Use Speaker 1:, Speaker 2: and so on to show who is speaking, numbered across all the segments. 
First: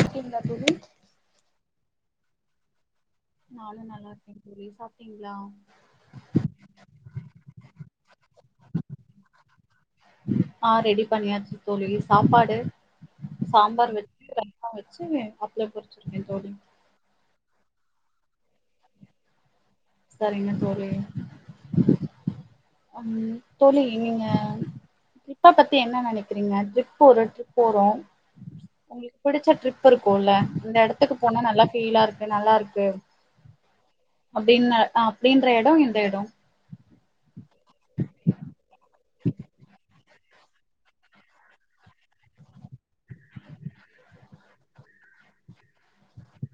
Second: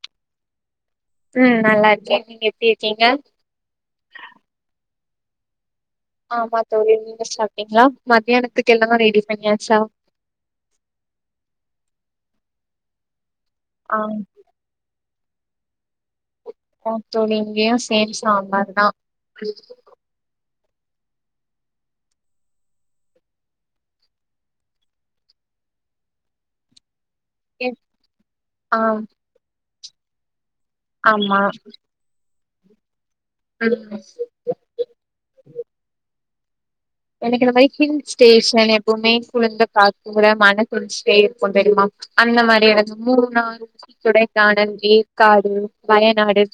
Speaker 1: இருக்கீங்களா தோழி
Speaker 2: உம் நல்லா இருக்கேன் நீங்க எப்டி இருக்
Speaker 1: நானும் நல்லா இருக்கேன் தோழி சாப் டிங்களா
Speaker 2: ஆமா தோழி நீங்க சாப்டீங்களா மத்தியானத்துக்கு எல்லாம் ரெடி பண்ணியாச்சா
Speaker 1: ஆ ரெடி பண்ணியாச்சு தோழி சாப்பாடு சாம்பார்
Speaker 2: ஆ
Speaker 1: வெச்சு ரசம் வெச் சு அப்ளம் பொறுச்சிருக்கேன் தோழி
Speaker 2: ஆஹ் தோழி இங்கயும் சேம் சாம்பார்தான்
Speaker 1: சரிங்க தோழி உம் தோழி நீங்க ட்ரிப்ப பத்தி என்ன நினைக்கிறீங்க ட்ரிப் போற ட்ரிப் போறோம்
Speaker 2: ஆ
Speaker 1: உங்களுக்கு பிடிச்ச ட்ரிப் புருக்கும்ல்ல அந்த இடத்துக்கு
Speaker 2: ஆமா
Speaker 1: போனா நல்லா ஃபீலா இருக்கு நல்லா இருக் கு
Speaker 2: ம்
Speaker 1: அப்படின்ன அப்படின்ற இடம் இந்த இடம்
Speaker 2: எனக்கு இந்த மாரி ஹில்ஸ் ஸ்டேஷன் எதுவுமே குளிந்த கா கூல மழைப்பேஞ்சிட்டே இருக்கும் தெரியுமா அந்த மாரி எனக்கு மூணார் குடைக்கானல் ஏற்காடு வயநாடு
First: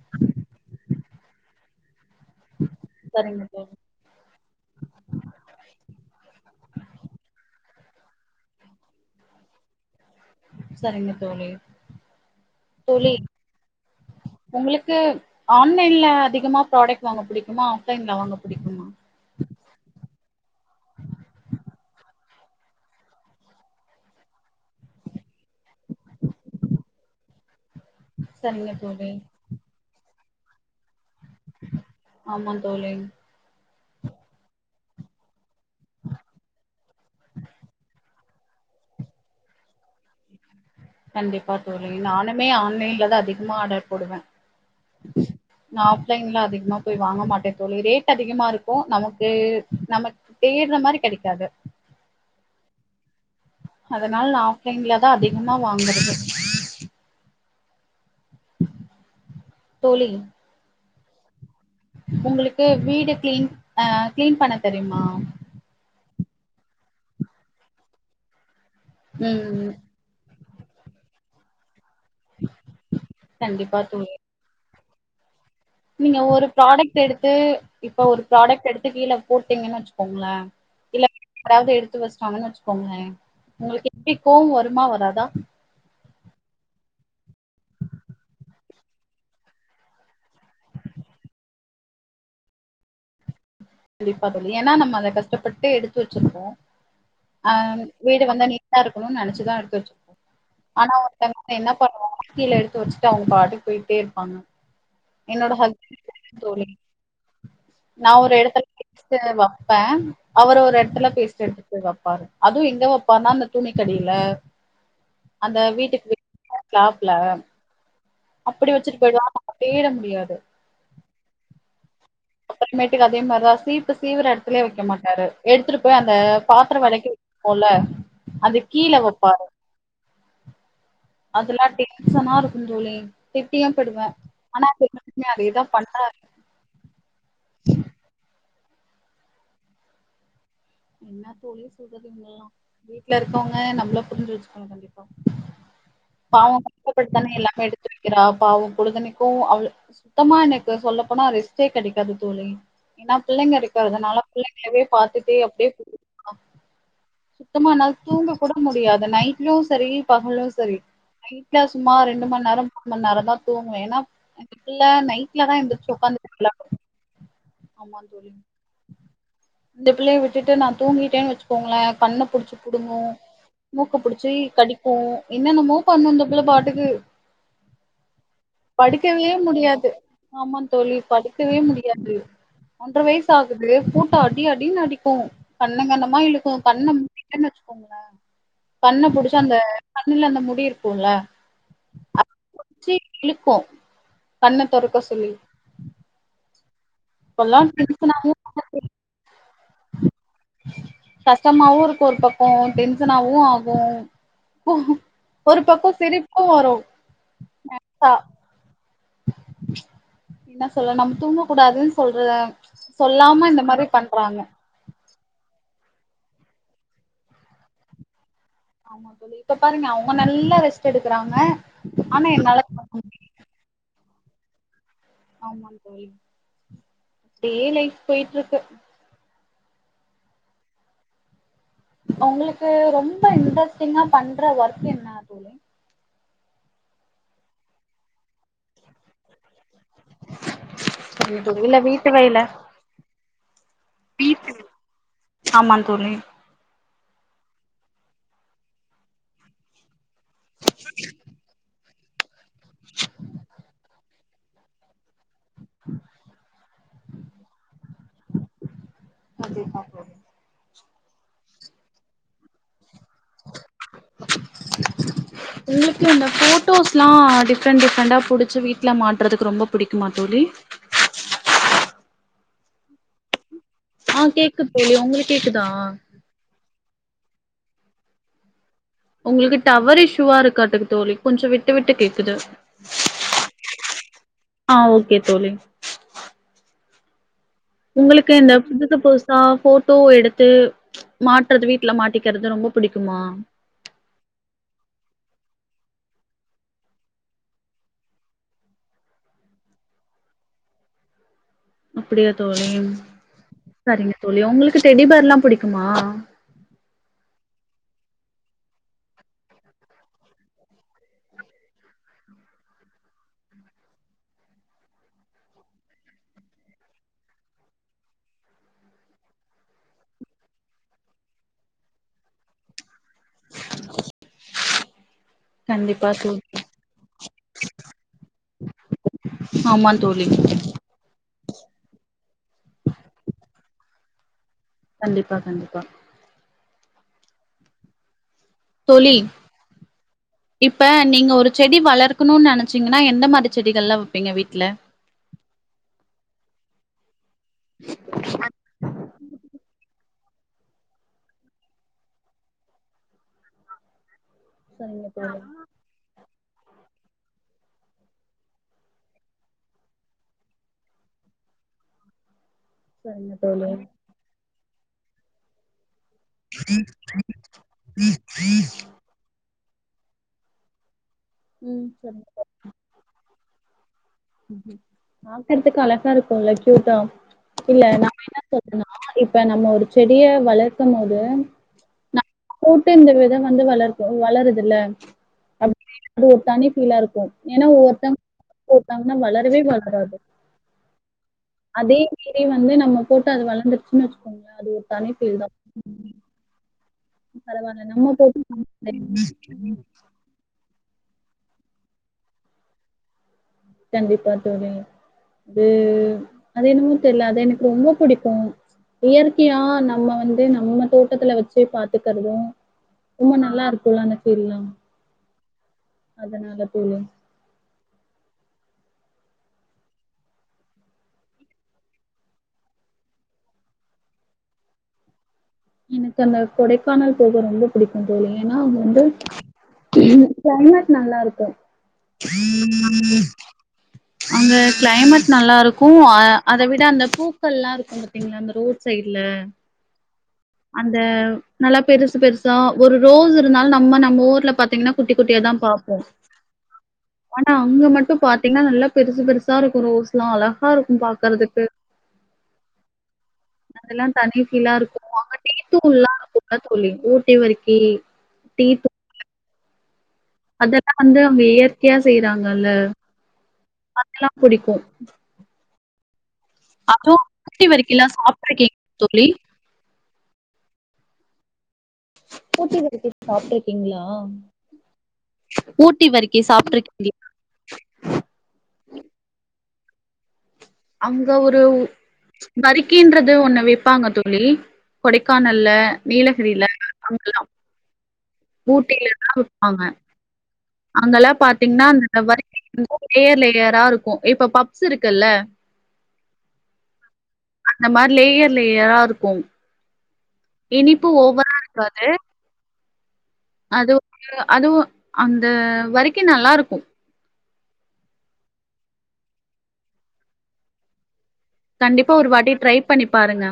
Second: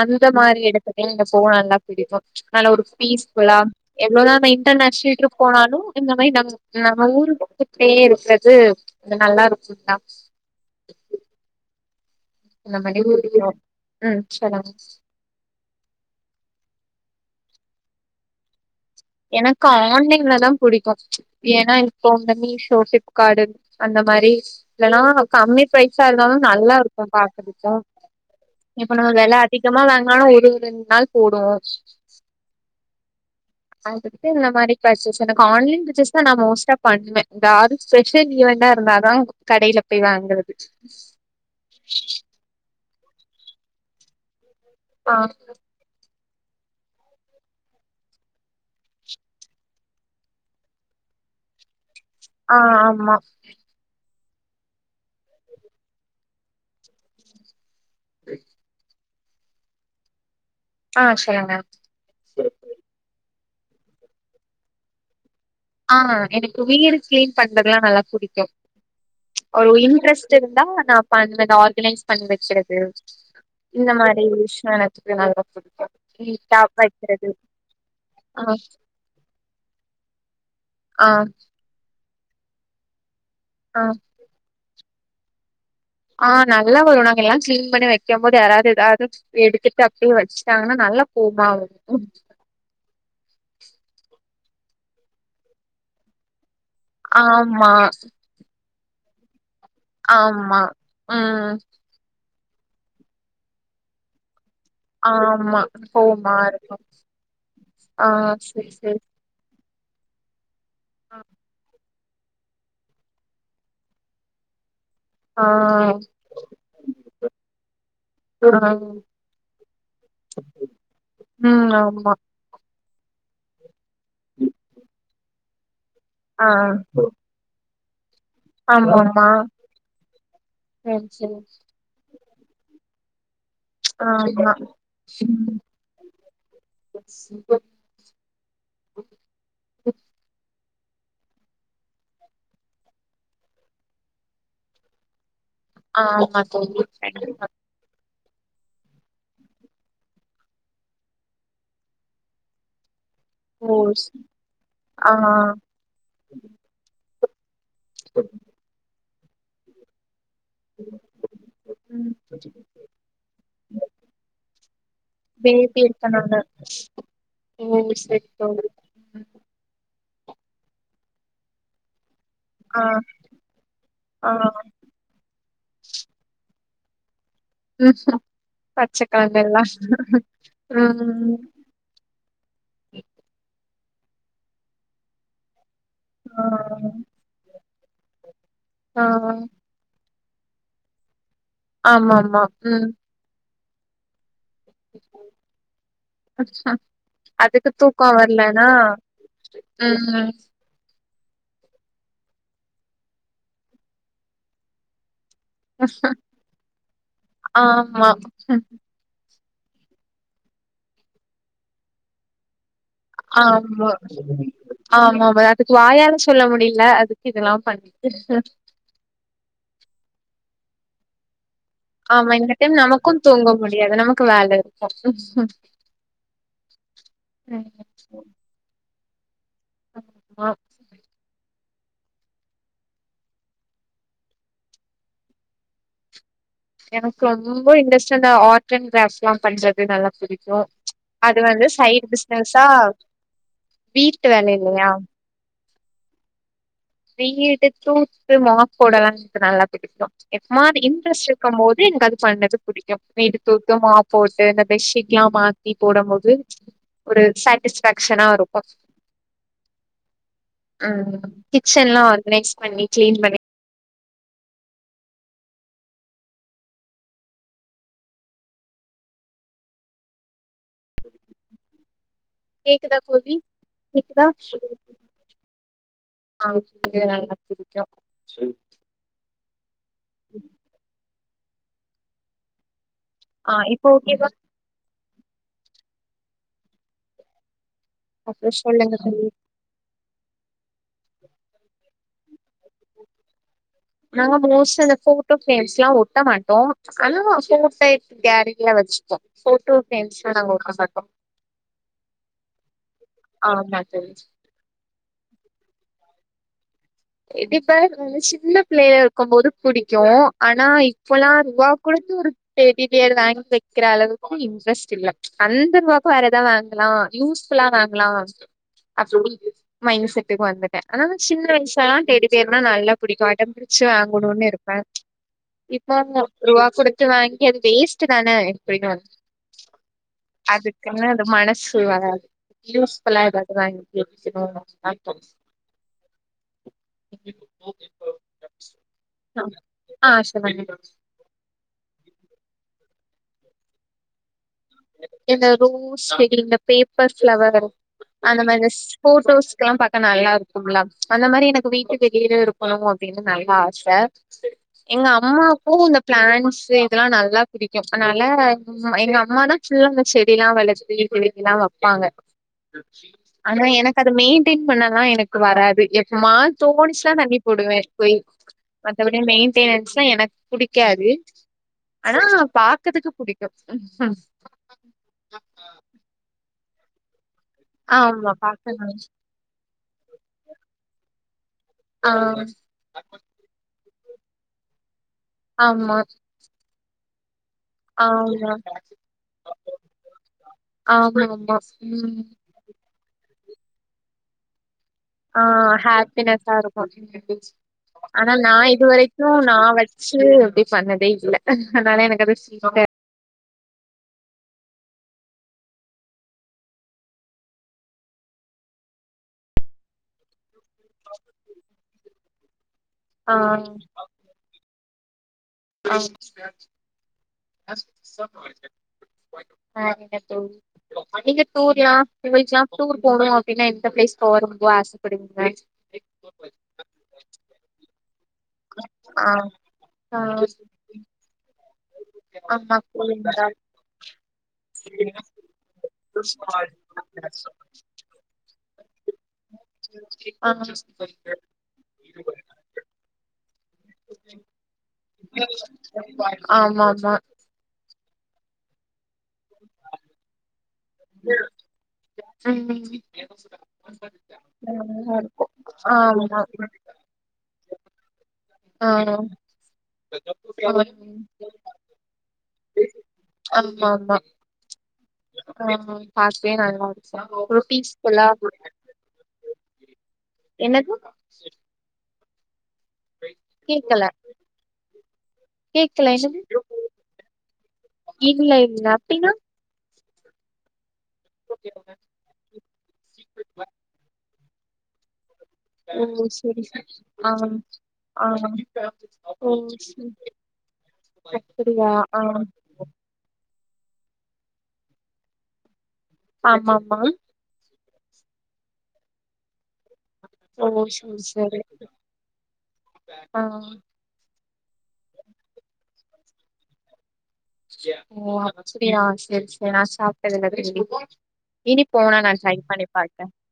Speaker 2: அந்த மாரி இடத்துல இங்க போனா நல்லா பிடிக்கும் நல்ல ஒரு
Speaker 1: சரிங்க
Speaker 2: பீஸ்ஃபுல்லா
Speaker 1: தோழி
Speaker 2: எவ்வளோதா நைட் எந்த நஸ்டேட்ருக்கு போனாலும் இந்த மாதிரி நம் நம்ம ஊரு இப்டியே இருக்கிறது அது நல்லா இருக்கும் தான்
Speaker 1: சரிங்க தோழி
Speaker 2: இந்த மாரி
Speaker 1: தோழி
Speaker 2: பிடிக்கு ம் சொல்லுங்க
Speaker 1: உங்களுக்கு ஆன்லைன்ல அதிகமா ப்ராடக்ட் வாங்க பிடிக்குமா ஆஃப்லைன்ல வாங்க பிடிக்குமா
Speaker 2: எனக்கு ஆன்லைன்ல தான் புடிக்கும் ஏன்னா போன் பண்ணி ஷோடிப்கார்டு அந்த மாதிரி இதெல்லாம் கம்மி ப்ரைஸா இருந்தாலும் நல்லா இருக்கும் பாக்கறதுக்கு
Speaker 1: சரிங்க
Speaker 2: இப்ப
Speaker 1: தோழி
Speaker 2: நம்ம வெல அதிகமா வாங்குனாலு ஊத் இன்னு ரெண்டு நாள் போடுவோம்
Speaker 1: ஆமா தோழி
Speaker 2: அதுக்கு இந்த மாதிரி பர்ச்சஸ் எனக்கு ஆன்லைன் பர்ச்சஸ் தான் நான் மோஸ்ட்டா பண்ணுவேன் யாரும் ஸ்பெஷல் ஈவெண்டா இருந்தாதான் கடையில போய் வாங்குறது
Speaker 1: கண்டிப்பா தோழி நானுமே ஆண்லயே தான் அதிகமா ஆர்டர் போடுவேன்
Speaker 2: ஆஹ்
Speaker 1: வெளிலைல அதிகமா போய் வாங்க மாட்டே தோழி ரேட் அதிகமா இருக்கும் நமக்கு நமக்கு தேடுற மாதிரி கிடைக்காது
Speaker 2: ஆஹ் ஆமா
Speaker 1: அதனால நான் ஆஃப்லைன்லதான் அதிகமா வாங்கறது தோழி
Speaker 2: ஆஹ் செல்லுங்க
Speaker 1: உங்களுக்கு வீடு கிளீன் அஹ் கிளீன் பண்ண தெரியுமா
Speaker 2: ஆஹ் எனக்கு வீடு கிளீன் பண்றதெல்லாம் நல்லா புடிக்கும்
Speaker 1: ம்
Speaker 2: ஒரு இன்ரஸ்ட் புடிச்சிருந்தா நான் அ அந்த ஆர்கனைஸ் பண்ணி வைக்கிறது
Speaker 1: கண்டிப்பா
Speaker 2: இந்த
Speaker 1: தோழி
Speaker 2: மாதிரி விஷய எனக்கு [unintelligible]
Speaker 1: நீங்க ஒரு
Speaker 2: நீட்டா
Speaker 1: ப்ராடக்ட்
Speaker 2: வெக்கிறது
Speaker 1: எடுத்து இப்ப ஒரு
Speaker 2: ஆ
Speaker 1: ப்ராடக்ட் எடுத்து கீழே போட்டீங்கன்னு வச்சுக்கோங்களே இல்ல
Speaker 2: ஆ
Speaker 1: அதாவது இவ்ள ஷாங்குன்னு வச்சுக்கோங்க
Speaker 2: ஆ
Speaker 1: உங்களுக்கு எப்படி கோவம் வரும் வரும்மா வராதா
Speaker 2: ஆஹ நல்லா வரு நாங்க எல்லா கிளீன் பண்ணி வைக்கும் போது யாராவது எதாவது எடுத்துட்டு அப்படியே வச்சுட்டாங்கன்னா நல்லா கோவமா வரு.
Speaker 1: கண்டிப்பா தோழி ஏன்னா நம்ம அத கஷ்டப்பட்டு எடுத்து வச்சுருக்கோ.
Speaker 2: ஆமா
Speaker 1: அஹ வீடு வந்தா நீ. இதா இருக்கணு நெனச்சுதா இருக்.
Speaker 2: ஆம்மா உம்.
Speaker 1: கீல எடுத்து வச்சுட்டு அவங்க பாட்டுக்கு போயிட்டே இருப்பாங்க. என்னோட
Speaker 2: ஆமா கோவமா
Speaker 1: ஹஸ்பண்ட் தோழி
Speaker 2: இருக்கு. ஆஹ சேரி.
Speaker 1: நெக்ஸ்டேவா. ப்ப. அவரு ஒர். ரெட்டர்ல பேஸ்ட் எடுத்துட்டு போயிருவாங்க. பாரு அதுவும் எங்க வைப்பானா இந்த துணிக்கடியில.
Speaker 2: ஆ
Speaker 1: அந்த வீட்டுக்கு போ கேப்ல.
Speaker 2: ஆ
Speaker 1: அப்படி வச்சுட்டு போயிடுவா தேட முடியாது.
Speaker 2: ம் ஆமா
Speaker 1: இன்ன மேட்டுக்கு அதே மாரிதா சீப்பு சீவர எடத்துலயே வைக்க மாட்டாரு எடுத்துட்டு. போயி அந்த
Speaker 2: ஆ
Speaker 1: பாத்ரோ வெலக்கி வைப்போம்ல. அது கீழ
Speaker 2: ஆமாமா
Speaker 1: வைப்பாரு.
Speaker 2: செரி செரி
Speaker 1: அதெல்லா டென்ஷனா இருக்கும் தோழி. திட்டியும் போடுவ.
Speaker 2: ஆமா
Speaker 1: ஆனா திரும்பமே அதேதா பண்றாரு.
Speaker 2: சேரி. ஆஹ.
Speaker 1: என்ன தோழி சொல்றது இவங்கல்லா வீட்ல இருக்கவங்க நம்மள புரிஞ்சு வச்சுக்கோனும்மில்லையா.
Speaker 2: ஆமா
Speaker 1: பாவோ
Speaker 2: தோழி
Speaker 1: கஷ்டப்பட்டுதானே
Speaker 2: கண்டிப்பா
Speaker 1: எல்லாமே எடுத்து. க்கிரோ பாவோ பொழுதினிக்கு அவள சுத்தமா எனக்கு சொல்லப்போனா ரெஸ்ட்டே கெடைக்காது தோழி. ஏன்னா புள்ளைங்க இருக்கதனால புள்ளங்களயவே பாத்துட்டு.
Speaker 2: உஹம்.
Speaker 1: சுத்தமா என்னால தூங்க கூட முடியாது. அந்த நைட்லியு சேரி. பகலும் சேரி நைட்ல சும்மா
Speaker 2: ம்
Speaker 1: ரெண்டு மணி நேரம் மூணு மணி நேரதா தூங்கும் ஏன்னா இந்த பிள்ள நைட்லதா
Speaker 2: பேபி
Speaker 1: எந்துருச்சு
Speaker 2: இருக்கனால
Speaker 1: உக்காந்து
Speaker 2: ஓ
Speaker 1: [unintelligible] ஆமா
Speaker 2: செரி
Speaker 1: தோழி
Speaker 2: ம்.
Speaker 1: இந்த பிள்ளைய விட். விட்டுட்டு நா தூங்கிட்டன் வச்சுங்களே கண்ணு. புடிச்சு
Speaker 2: ஆ
Speaker 1: புடுஙீகு. மூக்கு புடிச்சு
Speaker 2: ஆ
Speaker 1: கடிக்கு என்னன்னமோ பண்ணும் இந்த புள்ள பாட். இழுக்குது.
Speaker 2: ம் பச்ச
Speaker 1: படுக்கவே
Speaker 2: கலர்லல்லா
Speaker 1: முடியாது. ஆமா தோழி
Speaker 2: ம்
Speaker 1: படுக்கவே முடியாது ஒன்ற வயசு ஆகுது. து போட்டு அடிஅடின்னு அடிக். க்கு. கண்ணங்கண்ணமா
Speaker 2: ஆ
Speaker 1: இழுக்கு கண். [unintelligible] குங்களா
Speaker 2: ஆ
Speaker 1: கண்ண புடிச்ச அந்த கண்ணுல அந்த முடி இருக்கும்ல
Speaker 2: ஆமா ஆமா உம்
Speaker 1: கண்ண தொறக்க சொல்லி
Speaker 2: [inaudible]
Speaker 1: இப்பல்லா
Speaker 2: அதுக்கு தூக்கம்
Speaker 1: டென்ஷனாவு
Speaker 2: வரலனா உம்ம்
Speaker 1: கஷ்டமாவும் இருக்கும் ஒரு பக்கம் டென்சனாவும் ஆகும் ஒரு பக்கம் சிரிப்பும் வரும்
Speaker 2: ஆமா
Speaker 1: ஆஹா என்ன சொல்றேன் நம்ம தூங்கக்கூடாதுன்னு சொல்றேன்
Speaker 2: ஆமா ஆமா வெர் வாயால சொல்ல முடியல அதுக்கு இதெல்லாம் பண்ணிட்டு
Speaker 1: எடுக்குறாங்க
Speaker 2: ஆமா இந்த டைம் நமக்கும் தூங்க முடியாது நமக் கு வேல இருக்
Speaker 1: ஆமா டி அப்டியே லைப் போயிட்டு இருக்கு
Speaker 2: ம் ஆஹ்
Speaker 1: உங்களுக்கு ரொம்ப இன்ட்ரெஸ்ட்டிங்கா பண்ற ஒர்க் என்னா தோழி
Speaker 2: எனக்கு ரொம்ப இன்ட்ரெஸ்ட் வந் து ஆர்ட் அண்ட் காஸ் எல்லாம் பண்றது நல்லா புடிக்கும்
Speaker 1: சரி
Speaker 2: அது
Speaker 1: தோழி
Speaker 2: வந்து
Speaker 1: இல்ல
Speaker 2: சைட்
Speaker 1: வீட்டு வேல
Speaker 2: பிஸ்னஸ்சா வீட்டு வேலை இல்லையா
Speaker 1: துணி
Speaker 2: வீடு தூத்து மாப் போடலாம் எனக்கு நல்லா பிடிக்கும் எப்பனாது இன்ட்ரெஸ்ட் இருக்கும் போது எனக்கு அது பண்ணது புடிக்கும் வீடு தூத்து மாப் போட்டு இந்த பெட் ஷீட் எல்லாம் மாத்தி போடும் போது ஒரு சாட்டிஸ்ப்பேக்ஷ்னா இருக்கும்
Speaker 1: அத பாக்கும் போது
Speaker 2: ஆஹ் கிச்சன்லாம் ஆர்கனைஸ் பண்ணி க்ளீன் பண்ணி
Speaker 1: எங்களுக்கு இந்த போட்டோஸ் எல்லாம் டிஃரெண்ட் டிஃரெண்டா புடிச்சு வீட்டுல மாட்டுறதுக்கு ரொம்ப புடிக்குமா தோழி
Speaker 2: கேக்குதா தோழி கேக்குதா
Speaker 1: ஆஹ் கேக்குது தோழி உங்களுக்கு கேக்குதா
Speaker 2: [unintelligible]
Speaker 1: உங்களுக்கு டவர் இஷ்யுவா இருக்காட்டுக்கு தோழி கொஞ்சம் விட்டு விட்டு கேக்குது
Speaker 2: ஆஹ் இப்ப ஓகே வா
Speaker 1: ஆ ஓகே தோழி உங்களுக்கு
Speaker 2: அப்றோ
Speaker 1: இந்த
Speaker 2: சொல்லுங்க
Speaker 1: புதுசா
Speaker 2: தோழி
Speaker 1: புதுசா போட் பூ எடுத்து மாட்டுறது வீட்டுல மாட்டிக்கிறது ரொம்ப பிடிக்குமா
Speaker 2: நாங்க மோஸ்டா போட்டோ பிரேம்ஸ் எல்லாம் ஒட்ட மாட்டோம் ஆனா போட்ட கேலரிய வச்சுப்போம் போட்டோ பிரேம்ஸ் நாங்க ஒட்ட மாட்டோம்
Speaker 1: அப்படியா தோழி சரிங்க தோழி உங்களுக்கு டெடிபர்ல்லாம் புடிக்குமா
Speaker 2: ஏடிபிளியர் வந்து சின்ன பிள்ளையா இருக்கும்போது பிடிக்கும் ஆனா இப்பல்லாம் ருவா கூடுத்து ஒரு எடி பிளியர் வாங்கி வைக்கிற அளவுக்கு இன்ட்ரெஸ்ட் இல்ல அந்த ரூவாய்க்கு வேற எதாவது வாங்கலாம் யூஸ்ஃபுல்லா வாங்கலாம் அப்டி மைண்ட் செட்டுக்கு வந்துட்டேன் ஆனா சின்ன வயஸ் ல எல்லாம் டெடிபியர்னா நா என்ன பண் பிடிக்கும்அடம் புடிச்சி வாங்கணும்னு இருப்ப
Speaker 1: கண்டிப்பா தோழி
Speaker 2: ரூபா கொடுத்து வாகி அது வேஸ்டுத்தான
Speaker 1: ஆமா தோழி
Speaker 2: அதுக்குள்ளா அது மனசு வராது யூஸ்ஃபுல்லா ஏதாவது வாங்கி [unintelligible]
Speaker 1: கண்டிப்பா கண்டிப்பா
Speaker 2: [inaudible]
Speaker 1: தோழி
Speaker 2: ஆ சொல்லுங்க
Speaker 1: இப்ப நீங்க ஒரு செடி வளர்க் கனு நினைச்சங்கன்னா எந்த மாதி செடிங்கள் ல வைப்பிங்க வீட்
Speaker 2: இந்த ரோஸ் எக்ரினப் பேப்பர்ஸ் பிளவர் அந்த மாதிரி போட்டோஸ்ல்லாம் பாக்க நல்லா இருக்கும் இருக்கும்ல அந்த மாதிரி எனக்கு வீட்டுக்கு வெளியில இருக்கணும் அப்படின்னு நல்ல ஆச
Speaker 1: சரிங்க
Speaker 2: எங்க
Speaker 1: தோழி
Speaker 2: அம்மாக்கும் இந்த பிளான்ட் இதெல்லாம் நல்லா பிடிக்கும் அதனால எங்க அம்மா தான் சிலம்ப செடி எல்லாம் வளர்த்து இவங்க எல்லாம் வைப்பாங்க
Speaker 1: சரிங்க
Speaker 2: ஆனா
Speaker 1: தோழி
Speaker 2: எனக்கு அது மெயின் கிளின் பண்ணலா எனக்கு வராது மான் தோனிச்சுனா தண்ணி போடுவே போய் மற்றவடி மெயின் [unintelligible] னன்னா எனக்கு பிடிக்காது
Speaker 1: ம்
Speaker 2: ஆனா
Speaker 1: சரி
Speaker 2: பாக்கதுக்கு புடிக்கும் உஹ்
Speaker 1: பாக்கறதுக்கு அழகா இருக்குமுல்ல க்யூட்டா இல்ல நான்
Speaker 2: ஆமா
Speaker 1: என்ன சொல்றேன்னா
Speaker 2: பாக்க
Speaker 1: இப்ப நம்ம ஒரு செடியை வளர்க்கும் போது
Speaker 2: ஆ
Speaker 1: நம் கூட்டு இந்த வித வந்து வளர்ப்பு வளருது இல்ல
Speaker 2: ஆமா
Speaker 1: அப்படினு ஒரு தனி ஃபீலா இருக்கும்
Speaker 2: ஆமா
Speaker 1: வளரவே வளராது
Speaker 2: ஆமா ஆமா
Speaker 1: அதே
Speaker 2: ம்
Speaker 1: மாதிரி வந்து நம்ம போட்டு அது வளர்துச்சுன்னு வச்சுக்கோங்கள அது ஒரு தனி ஃபீல்
Speaker 2: ஆ
Speaker 1: தா
Speaker 2: ஹப்பின்ஸ்ஸா இருக்கும்
Speaker 1: பரவால்ல நம்ம
Speaker 2: ஆனா நான்
Speaker 1: போட்டு
Speaker 2: இதுவரக்கும் நான் வச்சு எப்டி பண்ணது டெய்சில்ல அதனால எனக்கு அது [inaudible]
Speaker 1: கண்டிப்பா தோலி அது அது என்னமும் தெர்ல அது எனக்கு ரொம்ப புடிக்கும் இயற்கையா நம்ம வந்து நம்ம தோட்டத்துல வச்சி பாத்துக்கறதும் ரொம்ப
Speaker 2: ஆ
Speaker 1: நல்லா இருக்கும்ல்ல அந்த ஃபீல்லாம்
Speaker 2: ஆ [inaudible] ஆங்க தோலி நீங்க டூர்லான் [unintelligible] டூர் போகணும் அப்டின்ன எந்த பிளேஸ் போனோம் ஆசப்படுவிங்க
Speaker 1: எனக்கு அந்த கொடைக்கானல் போக ரொம்ப புடிக்கும் ஏன்னா வந்து
Speaker 2: ஆ ஆ
Speaker 1: கிளைமேட் நல்லா இருக்கும்
Speaker 2: ஆமா போவீங்களா
Speaker 1: அங்க கிளைமேட் நல்லா இருக்கும் அ அத விட அந்த பூக்கள்ளாம் இருக்கும் பாத்தீங்களா அந்த ரோட் சைட்ல
Speaker 2: [inaudible]
Speaker 1: அந்தா நல்லா பெருசு பெருசா ஒரு ரோஸ் த்துனால நம்ம நம்ப ஊர்ல பாத்தீங்கன்னா குட்டி குட்டிய தான் பாப்போம்
Speaker 2: ஆ ஆமா ஆமா
Speaker 1: ஆனா அங்க மட்டும் பாத் ப்படிலா நல்ல பெருசு பெருசா இருக்கும் ரோஸ் எல்லாம் அலகா இருக்கும் பாக்குறதுக்கு
Speaker 2: ம் நல்லா
Speaker 1: அதல்லாம்
Speaker 2: இருக்கு
Speaker 1: தனி ஃபீலா இருக்கும் [unintelligible] ட்டுகுலாம்
Speaker 2: ஆமா
Speaker 1: [unintelligible] தோலி ஊட்டி வருகி
Speaker 2: ஆ
Speaker 1: அதெல்லாம் வந்து அவங்க இயற்கையா செய்யறாங்
Speaker 2: ஆம்மா
Speaker 1: புடிக்கும்.
Speaker 2: அ அ பாக்கயே நல்லா
Speaker 1: அதுவும்
Speaker 2: இருந்துச்சு
Speaker 1: ஊட்டி
Speaker 2: பீஸ்
Speaker 1: வரைக்கிலாம்
Speaker 2: ஃபுல்லா ஆ
Speaker 1: சாப்ட்டுருக்கீங்க தோழி?
Speaker 2: என்னது [inaudible]
Speaker 1: குட்டிரு [inaudible] சாப்ட்டு இருக்கீங்களா
Speaker 2: கேக்கல
Speaker 1: ஊட்டி
Speaker 2: கேக்கல
Speaker 1: வர்கி
Speaker 2: என்னது
Speaker 1: சாப்ட்டுருக் கீங்களா
Speaker 2: இல்ல இல்ல அப்டின்னா
Speaker 1: அங்க ஒரு வரிக்கன்றது ஒன்னு விப்பாங்க தோலி கொடை க்கானல்ல
Speaker 2: ஓ செரி
Speaker 1: நீலகிரில
Speaker 2: செரி ஆ
Speaker 1: அங்கல்லாம்
Speaker 2: ஆ
Speaker 1: ஊட்டில தான்
Speaker 2: ஓ
Speaker 1: விப்பாங்க
Speaker 2: செரி
Speaker 1: அங்கெல்லாம் பாத்தீங்கன்னா
Speaker 2: அப்டியா
Speaker 1: அந்த
Speaker 2: ஆ
Speaker 1: வரிகி இருந்து லேயர் லேயர் ரா இருக்கும் இப்ப பப்ஸ் இருக்குல்ல
Speaker 2: ஆமாம்மா
Speaker 1: அந்த மாரி லேயர் லேயரா இருக்கும்
Speaker 2: ஓ
Speaker 1: இனிப்பு
Speaker 2: செரி
Speaker 1: ஒவ்வற
Speaker 2: செரி
Speaker 1: இருக்காது
Speaker 2: ஆ
Speaker 1: அது [unintelligible] அதுவும் அந்த வரிக்கி நல்லா இருக்கு
Speaker 2: ஓ அப்டியா செரி செரி நான் சாப்பிட்டதில்ல [unintelligible] இனி
Speaker 1: கண்டிப்பா
Speaker 2: போன
Speaker 1: ஒரு
Speaker 2: நா
Speaker 1: வாட்டி
Speaker 2: டிரைப்
Speaker 1: ட்ரை
Speaker 2: பண்ணி பாக்க
Speaker 1: பாருங்க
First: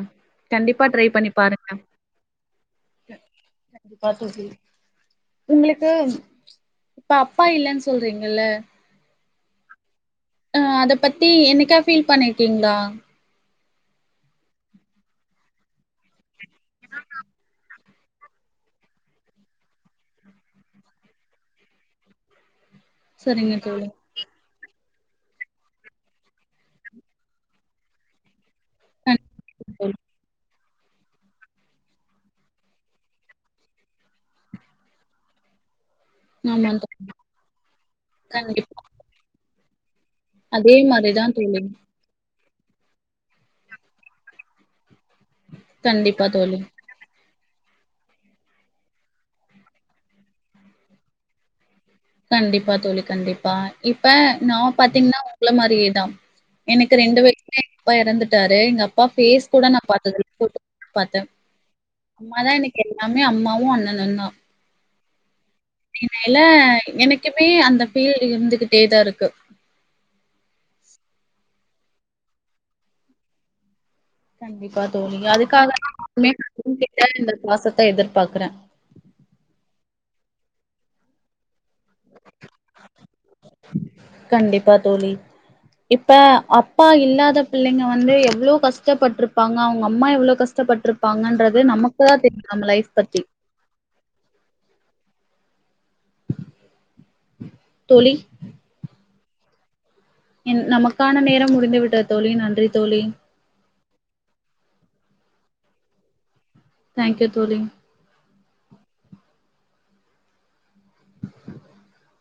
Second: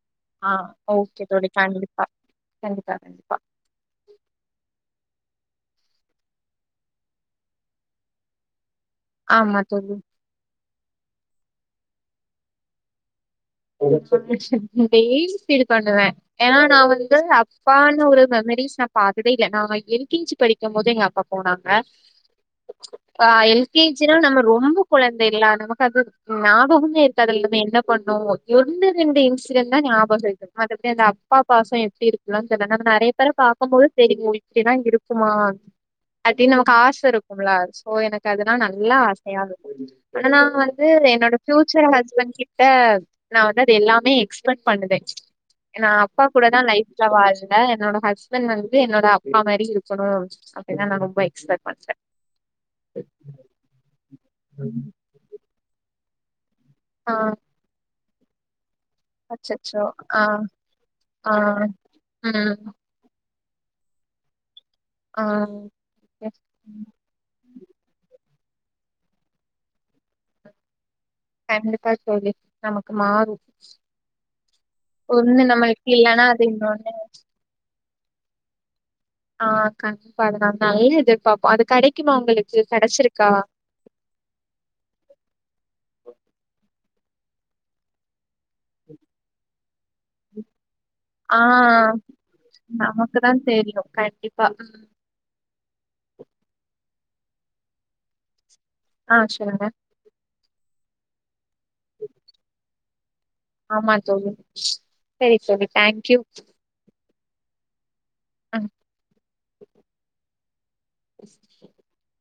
Speaker 2: ஆஹ்
Speaker 1: கண்டிப்பா ட்ரை
Speaker 2: ஓகே
Speaker 1: பண்ணி
Speaker 2: தோழி
Speaker 1: பாருங்க
Speaker 2: கண்டிப்பா கண்டிப்பா கண்டிப்பா
Speaker 1: உங்குளுக்கு இப்ப அப்பா இல்லன் சொல்றீங்குல்ல
Speaker 2: ஆமா தோழி
Speaker 1: அஹ் அத பத்தி என்னீக்கா ஃபீல் பண்ணிருக்கீங்களா
Speaker 2: டெய்லி ஃபீல் பண்ணுவே ஏன்னா நா வந்து அப்பான்னு ஒரு மெமரிஸ் நா பாத்ததே இல்ல நானங்க எல்கேஜி படிக்கும் போது எங்க அப்பா போனாங்க ஆஹ்
Speaker 1: சரிங்க தோழி
Speaker 2: எல்கேஜினா நம்ம ரொம்போ குழந்தைல்லா நமக்கு அது ஞாபகமே இருக்காதுலிங்குமே என்ன பண்ணோ ஒண்டு ரெண்டு
Speaker 1: கண்டிப்பா
Speaker 2: இன்சிடென்ட் தா
Speaker 1: தோழி
Speaker 2: ஞாபகம் இருக் அது எப்டி அந்த அப்பா பாசம் எப்டி இருக்குது தெரியல நம்ம நெறைய பேர பாக்கும்போது தெரியு இப்டிதா இருக்குமா அட்டின்
Speaker 1: ஆமா
Speaker 2: நமக்கு ஆச
Speaker 1: தோழி
Speaker 2: இருக்கும்லா சோ எனக்கு அதுன்னா
Speaker 1: கண்டிப்பா
Speaker 2: நல்லா ஆசையா தோழி ஆனா நா
Speaker 1: அதே
Speaker 2: வந்து
Speaker 1: மாரிதா
Speaker 2: என்னோட
Speaker 1: தோழி
Speaker 2: ஃயூச்சர் ஹஸ்பண்ட் கிட் ட்டேக் நா வந்து அது எல்லாமே எக்ஸ்பென்ட் பண்ணுவே நா அப்பா
Speaker 1: கண்டிப்பா தோழி
Speaker 2: கூடதான் லைஃப்ல வாழ் ட்ட என்னோட ஹஸ்பண்ட் வந்து என்னோட அப்பா மாரி இருக்கணும் அப்டின்னா நான் ரொம்ப எக்ஸ்பெட் பண்ணுவே
Speaker 1: கண்டிப்பா தோழி கண்டிப்பா இப்ப நா பாத்தீங்கின்னா உங்கள மாரியேதா எனக்கு
Speaker 2: ஆ
Speaker 1: ரெண்டு வயிசுலே எங் அப்பா இறந்துட் ட்டாரு எங் அப் அப்பா பேஸ் கூட
Speaker 2: அச்சச்சோ
Speaker 1: நான்
Speaker 2: ஆ
Speaker 1: பாத்ததுல்ல போட்டோல் பாத்தே
Speaker 2: ஆ
Speaker 1: அம்மாதா
Speaker 2: ம்
Speaker 1: எனக் எல்லாமே மே அம்மாவு அண்ணனுன் தா
Speaker 2: ஆஹ்
Speaker 1: அப்டினாலே எனக்குமே அந்த ஃபீல் ட்டு இருந்துகிட்டேதா இருக்கு
Speaker 2: கண்டிப்பா தோழி நமக்கு மாரு
Speaker 1: கண்டிப்பா தோழி அதுக்காக
Speaker 2: இல்லன்னா
Speaker 1: நானுமே
Speaker 2: அது இன்னொன்னு
Speaker 1: உங்கிட்ட இந்த பாசத்த எதிர்ப் பாக்குறே
Speaker 2: ஆஹ் கண்டிப்பா அத நல் எதிர்பாப்போம் அது கெடைக்குமா உங்களுக்கு கெடச்சிருக்கா
Speaker 1: கண்டிப்பா தோழி இப்ப அப் ப்பா இல்லாத பிள்ளீங்க வந்து எவ்ளோ கஷ்டப்பட்டிருப்பாங்க அவுங்க அம்மா எவ்ளோ கஷ்டப்பட்ருப்
Speaker 2: ஆஹ் நமக்கு
Speaker 1: பத்தி.
Speaker 2: தான் தெரியு கண்டிப்பா
Speaker 1: தோழி.
Speaker 2: ஆஹ சொல்லுங்க.
Speaker 1: என் நமக்கான நேரம்மு. முடிந்து விட்டது தோழி நன்றி தோழி.
Speaker 2: ஆம்மா தோழி. சேரி தோழி தேங்க்யூ.
Speaker 1: தேங்க்யூ தோழி.
Speaker 2: ஆஹ. [unintelligible]